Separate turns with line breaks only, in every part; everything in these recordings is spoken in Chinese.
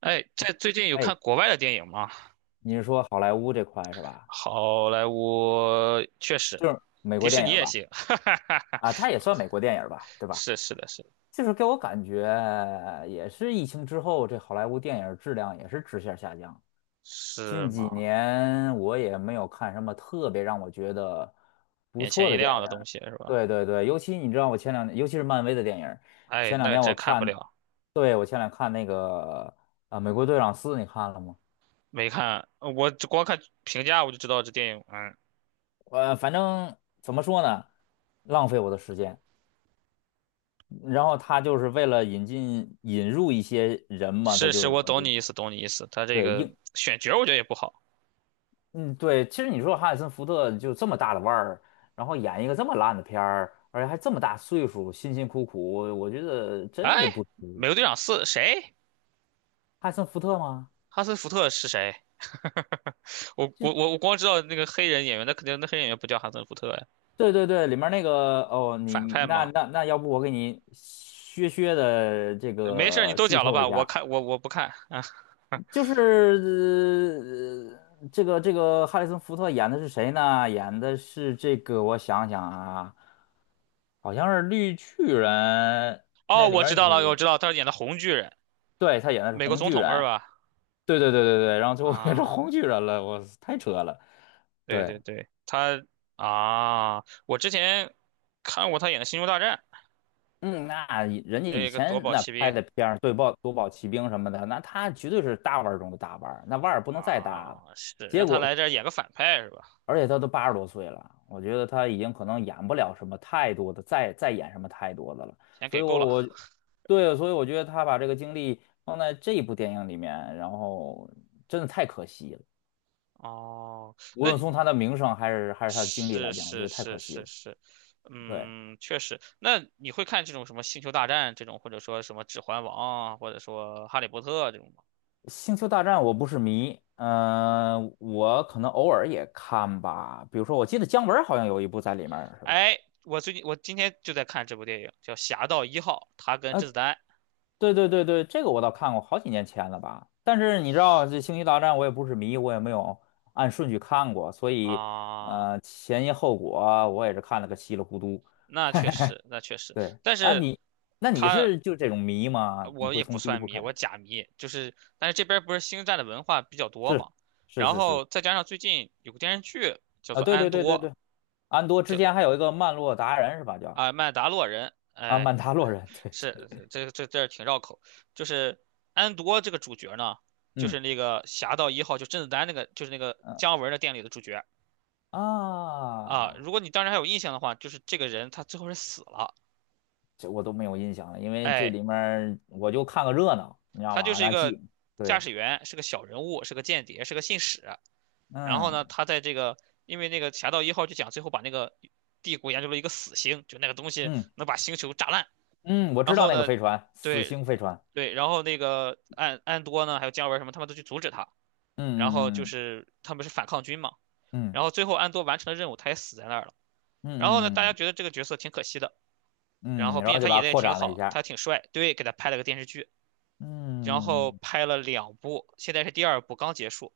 哎，在最近有
哎，
看国外的电影吗？
你是说好莱坞这块是吧？
好莱坞确实，
就是美
迪
国
士
电
尼
影儿
也
吧？
行，哈哈哈哈，
啊，它也算美国电影儿吧，对吧？
是是的是。
就是给我感觉，也是疫情之后，这好莱坞电影儿质量也是直线下降。
是
近几
吗？
年我也没有看什么特别让我觉得不
眼
错
前一
的电
亮
影
的东
儿。
西是吧？
对对对，尤其你知道，我前两年，尤其是漫威的电影儿。
哎，
前两
那
天我
真看不
看，
了，
对，我前两天看那个美国队长四》，你看了吗？
没看，我光看评价我就知道这电影，嗯，
反正怎么说呢，浪费我的时间。然后他就是为了引进引入一些人嘛，他
是
就
是，
是
我
我
懂
觉
你意
得。
思，懂你意思。他这
对。
个
硬。
选角我觉得也不好。
嗯，对，其实你说哈里森福特就这么大的腕儿，然后演一个这么烂的片儿，而且还这么大岁数，辛辛苦苦，我觉得
哎，
真是不
美国队
值。
长四谁？
哈里森福特吗？
哈森福特是谁？我光知道那个黑人演员，那肯定那黑人演员不叫哈森福特呀，
对对对，里面那个。哦，你
反
你
派
那
嘛。
那那要不我给你削的这
没事儿，你
个
都
剧
讲了
透
吧？
一
我
下。
看我不看啊。
就是这个哈里森福特演的是谁呢？演的是这个，我想想啊，好像是绿巨人。
哦，
那里
我知
面
道了，我知
女，
道，他演的红巨人，
对，她演的是
美国
红
总
巨
统是
人，
吧？
对对对对对，然后最后变成
啊，
红巨人了，我太扯了，
对
对。
对对，他啊，我之前看过他演的《星球大战》，
嗯，那以人家
有
以
一个夺
前
宝
那
奇
拍
兵
的片儿，对豹夺宝奇兵什么的，那他绝对是大腕儿中的大腕儿，那腕儿不能再大
啊，
了。
是
结
让他
果，
来这儿演个反派是吧？
而且他都80多岁了，我觉得他已经可能演不了什么太多的，再演什么太多的了。
钱
所
给
以
够
我，
了
我对，所以我觉得他把这个精力放在这一部电影里面，然后真的太可惜了。
哦，
无
那
论从他
你
的名声还是他的经历
是
来讲，我觉
是
得太
是
可惜
是
了。
是，
对，
嗯，确实。那你会看这种什么《星球大战》这种，或者说什么《指环王》啊，或者说《哈利波特》这种吗？
《星球大战》我不是迷，嗯、我可能偶尔也看吧。比如说，我记得姜文好像有一部在里面儿是吧？
哎，我最近我今天就在看这部电影，叫《侠盗一号》，他跟甄子丹
对对对对，这个我倒看过，好几年前了吧。但是你知道，这《星球大战》我也不是迷，我也没有按顺序看过，所以
啊，
前因后果啊我也是看了个稀里糊涂。
那确实，那确实，
对，
但
啊，
是
你，那你
他
是就这种迷吗？你
我
会
也不
从第一
算
部
迷，
开
我
始？
假迷，就是但是这边儿不是星战的文化比较多
是
嘛，
是
然
是是，
后再加上最近有个电视剧叫
啊，
做
对
《安
对对对
多》，
对，安多之
就
前还有一个曼洛达人是吧？叫，
啊《曼达洛人》，
啊，
哎，
曼达洛人，对对，
是这挺绕口，就是安多这个主角呢，就
嗯
是那个《侠盗一号》，就甄子丹那个，就是那个
嗯，
姜文的电影里的主角。啊，
啊，
如果你当时还有印象的话，就是这个人他最后是死了，
这我都没有印象了，因为这
哎，
里面儿我就看个热闹，你知道
他就
吗？
是一
那
个
记。
驾
对。
驶员，是个小人物，是个间谍，是个信使。然后
嗯
呢，他在这个因为那个《侠盗一号》就讲最后把那个帝国研究了一个死星，就那个东西
嗯
能把星球炸烂。
嗯，我
然
知道
后
那个
呢，
飞船，死
对
星飞船。
对，然后那个安多呢，还有姜文什么，他们都去阻止他。然后
嗯
就
嗯
是他们是反抗军嘛。然
嗯
后最后安多完成了任务，他也死在那儿了。然后呢，
嗯
大家
嗯嗯
觉得这个角色挺可惜的。然
嗯，嗯，
后
然
并且
后
他
就把
演的
它
也
扩
挺
展了一
好，他
下。
挺帅，对，给他拍了个电视剧，然后
嗯，
拍了两部，现在是第二部刚结束，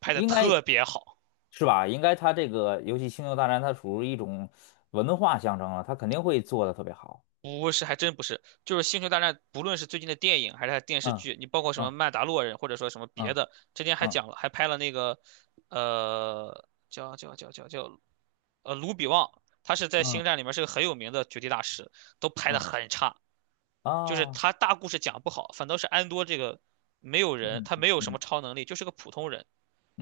拍的
应该
特别好。
是吧？应该它这个游戏《星球大战》，它属于一种文化象征了，它肯定会做的特别好。
不是，还真不是。就是《星球大战》，不论是最近的电影还是它电视
嗯
剧，你包括什么
嗯
《曼达洛人》或者说什么别
嗯
的，之前还
嗯
讲了，还拍了那个，叫，卢比旺，他是在
嗯
《星
嗯
战》里面是个很有名的绝地大师，都拍的
嗯，
很差。就是
啊，
他大故事讲不好，反倒是安多这个没有人，
嗯
他
嗯
没有什么
嗯
超能力，就是个普通人，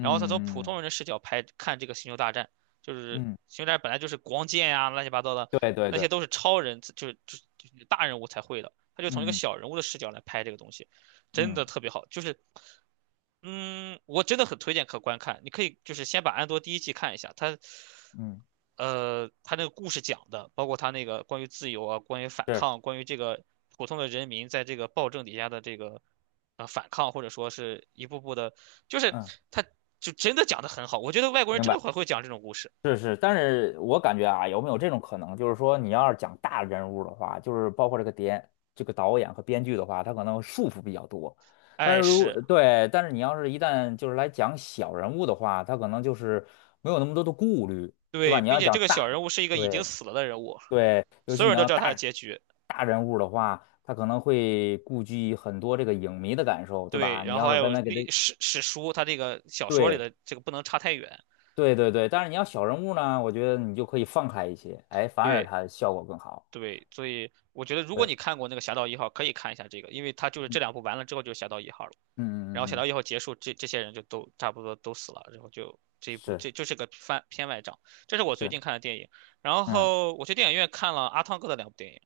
然后他从普通
嗯
人的视角拍看这个星球大战，就是
嗯嗯，
星球大战本来就是光剑呀、乱七八糟的，
对对
那
对，
些都是超人，就是大人物才会的，他就从一个
嗯嗯
小人物的视角来拍这个东西，真
嗯
的特别好。就是嗯，我真的很推荐可观看，你可以就是先把《安多》第一季看一下，它，
嗯，
它那个故事讲的，包括它那个关于自由啊，关于反
是，
抗，关于这个普通的人民在这个暴政底下的这个，反抗或者说是一步步的，就是
嗯，
它就真的讲的很好，我觉得外国人
明
真的
白。
很会讲这种故事，
是是，但是我感觉啊，有没有这种可能，就是说你要是讲大人物的话，就是包括这个编、这个导演和编剧的话，他可能束缚比较多。但
哎，
是如
是
对，但是你要是一旦就是来讲小人物的话，他可能就是没有那么多的顾虑，对吧？
对，
你
并
要
且这
讲
个小
大，
人物是一个已经
对
死了的人物，
对，尤
所
其
有
你
人都
要
知道他的
大
结局，
大人物的话，他可能会顾及很多这个影迷的感受，对
对，
吧？你
然后
要是
还
问
有
他给他。
历史史书，他这个小说里
对。
的这个不能差太远。
对对对，但是你要小人物呢，我觉得你就可以放开一些，哎，反而
对，
它效果更好。
对，所以我觉得如
对，
果
嗯
你看过那个《侠盗一号》，可以看一下这个，因为它就是这两部完了之后就是《侠盗一号》了，然
嗯
后
嗯
《侠盗
嗯，
一号》结束，这些人就都差不多都死了，然后就这一部
是
这就是个翻片外账。这是我最
是，
近看的电影，然
嗯，
后我去电影院看了阿汤哥的两部电影，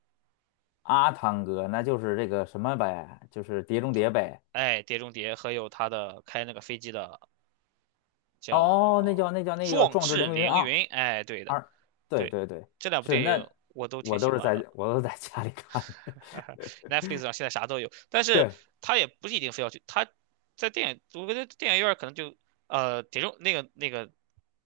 阿汤哥那就是这个什么呗，就是《碟中谍》呗。
哎，《碟中谍》和有他的开那个飞机的
哦，
叫
那叫，那叫那个
《壮
《壮志
志
凌云》
凌
啊，
云》，哎，对的，
二，对
对，
对对，
这两部
是。
电
那
影我都挺
我
喜
都是
欢
在，
的。
我都是在家里看的。
Netflix 上现在啥都有，但是
对，
他也不是一定非要去，他在电影，我觉得电影院儿可能就铁中那个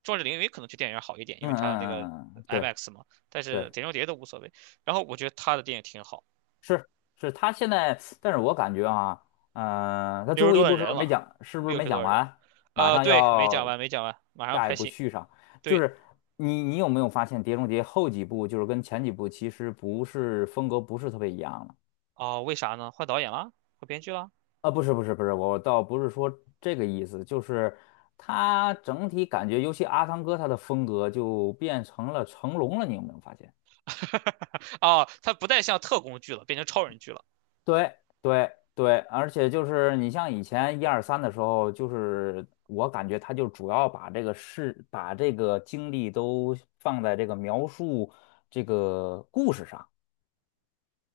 壮志凌云可能去电影院好一点，因
嗯
为他那
嗯
个
嗯嗯，嗯，对
IMAX 嘛，但是
对。
碟中谍都无所谓。然后我觉得他的电影挺好，
是是，他现在，但是我感觉啊，嗯、他
六
最
十
后一
多的
步是不
人
是没
了，
讲？是不是
六
没
十多
讲
的人了
完？马上
对，没讲
要
完，没讲完，马上要
下一
拍
步
戏，
续上，就
对，
是你有没有发现《碟中谍》后几部就是跟前几部其实不是风格不是特别一样了？
哦，为啥呢？换导演了，换编剧哈，
啊，不是，我倒不是说这个意思，就是他整体感觉，尤其阿汤哥他的风格就变成了成龙了，你有没有发现？
哦，他不再像特工剧了，变成超人剧了。
对对对，而且就是你像以前1、2、3的时候，就是我感觉他就主要把这个事、把这个精力都放在这个描述这个故事上，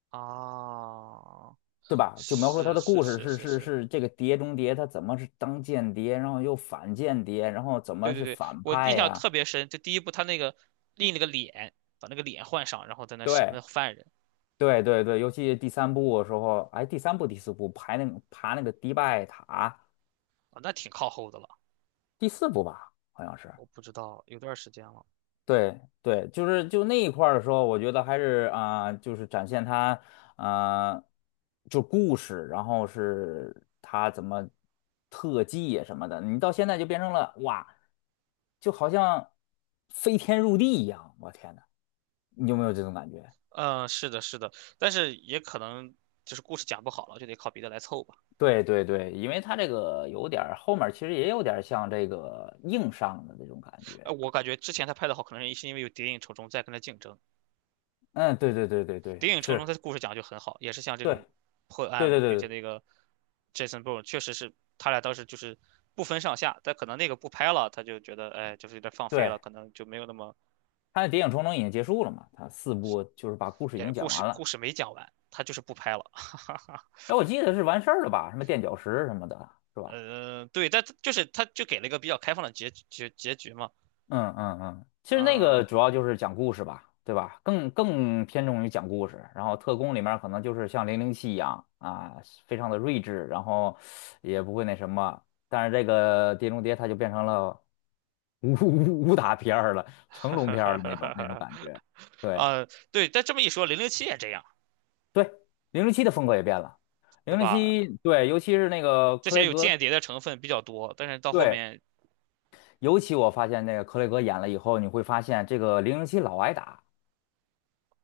啊，
对吧？就描述他
是
的
是
故事。
是
是
是
是
是，
是，这个碟中谍，他怎么是当间谍，然后又反间谍，然后怎
对
么
对
是
对，
反
我印
派
象
呀？
特别深，就第一部他那个立那个脸，把那个脸换上，然后在那审
对
问犯人
对对对，尤其第三部的时候，哎，第三部第四部排那个爬那个迪拜塔，
啊，那挺靠后的了。
第四部吧，好像是。
我不知道，有段时间了。
对对，就是就那一块儿的时候，我觉得还是啊、就是展现他啊、就故事，然后是他怎么特技啊什么的，你到现在就变成了哇，就好像飞天入地一样，我天呐，你有没有这种感觉？
嗯，是的，是的，但是也可能就是故事讲不好了，就得靠别的来凑吧。
对对对，因为他这个有点儿后面儿其实也有点儿像这个硬上的那种感觉，
我感觉之前他拍的好，可能是因为有《谍影重重》在跟他竞争，
嗯，对对对对对，
《谍影重重》他
是，
的故事讲得就很好，也是像这种破案
对
嘛，
对
并
对
且
对。
那个 Jason Bourne 确实是他俩当时就是不分上下，但可能那个不拍了，他就觉得哎，就是有点放飞了，
对
可能就没有那么
他的《谍影重重》已经结束了嘛，他四部就是把故事已
也
经
故
讲
事
完
故
了。
事没讲完，他就是不拍了。
哎，我记得是完事儿了吧？什么垫脚石什么的，是吧？
对，但就是他就给了一个比较开放的结局嘛。
嗯嗯嗯，其实那
嗯，
个主要就是讲故事吧，对吧？更更偏重于讲故事。然后特工里面可能就是像零零七一样啊，非常的睿智，然后也不会那什么。但是这个《碟中谍》它就变成了 武打片儿了，成
哈
龙
哈
片儿
哈
的
哈
那种那种
哈
感觉。对。
啊，对，但这么一说，零零七也这样，
对，零零七的风格也变了。
对
零零
吧？
七，对，尤其是那个
之
克
前
雷
有
格，
间谍的成分比较多，但是到后
对，
面
尤其我发现那个克雷格演了以后，你会发现这个零零七老挨打，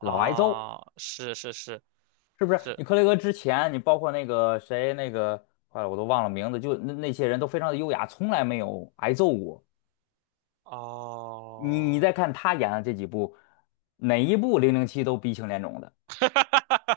老挨揍，
是是是
是不是？
是，
你克雷格之前，你包括那个谁，那个，坏了，我都忘了名字，就那那些人都非常的优雅，从来没有挨揍过。你你
哦，
再看他演的这几部，哪一部零零七都鼻青脸肿的。
哈哈哈哈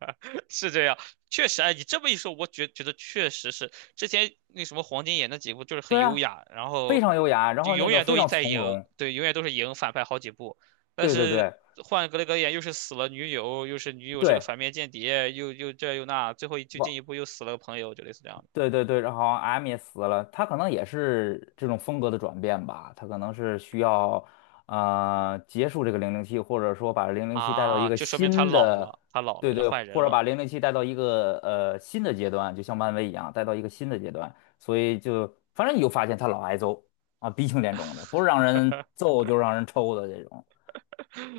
哈！是这样，确实，哎，你这么一说，我觉得确实是之前那什么黄金眼那几部就是很
对
优
啊，
雅，然
非
后
常优雅，然
就
后那
永
个
远
非
都
常
在
从
赢，
容。
对，永远都是赢反派好几部，但
对对
是
对
换格雷格演又是死了女友，又是女友是个
对。
反面间谍，又又这又那，最后就进一
我。
步又死了个朋友，就类似这样的
对对对，然后好像 M 也死了，他可能也是这种风格的转变吧，他可能是需要，呃，结束这个零零七，或者说把零零七带到一
啊，
个
就说明他
新
老
的，
了，他老
对
了要
对，
换
或
人
者
了。
把零零七带到一个，呃，新的阶段，就像漫威一样，带到一个新的阶段，所以就反正你就发现他老挨揍啊，鼻青脸肿的，不是让人揍就是让人抽的这种。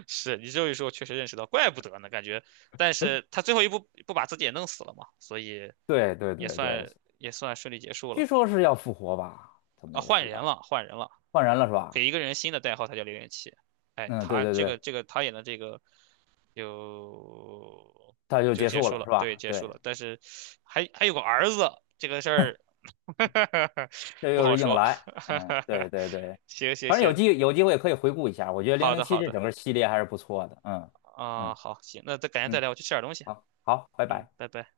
是你这一说，确实认识到，怪不得呢，感觉。但是他最后一步不把自己也弄死了嘛，所以
对对
也
对对，
算也算顺利结束
据
了
说是要复活吧，怎么
啊，
也
换
是
人
要
了，换人了，
换人了是吧？
给一个人新的代号，他叫零零七。哎，
嗯，对
他
对
这个
对，
这个他演的这个就
他就
就
结
结
束
束
了
了，
是
对，
吧？
结束
对。
了。但是还有个儿子，这个事儿
这
不
又
好
是硬
说。
来，嗯，对对对，
行行
反正
行，
有机会可以回顾一下，我觉得《零
好
零
的
七》
好
这
的
整个系列还是不错的，嗯
啊，
嗯
好行，那再改天再
嗯，
聊，我去吃点东西。
好，好，拜
嗯，
拜。
拜拜。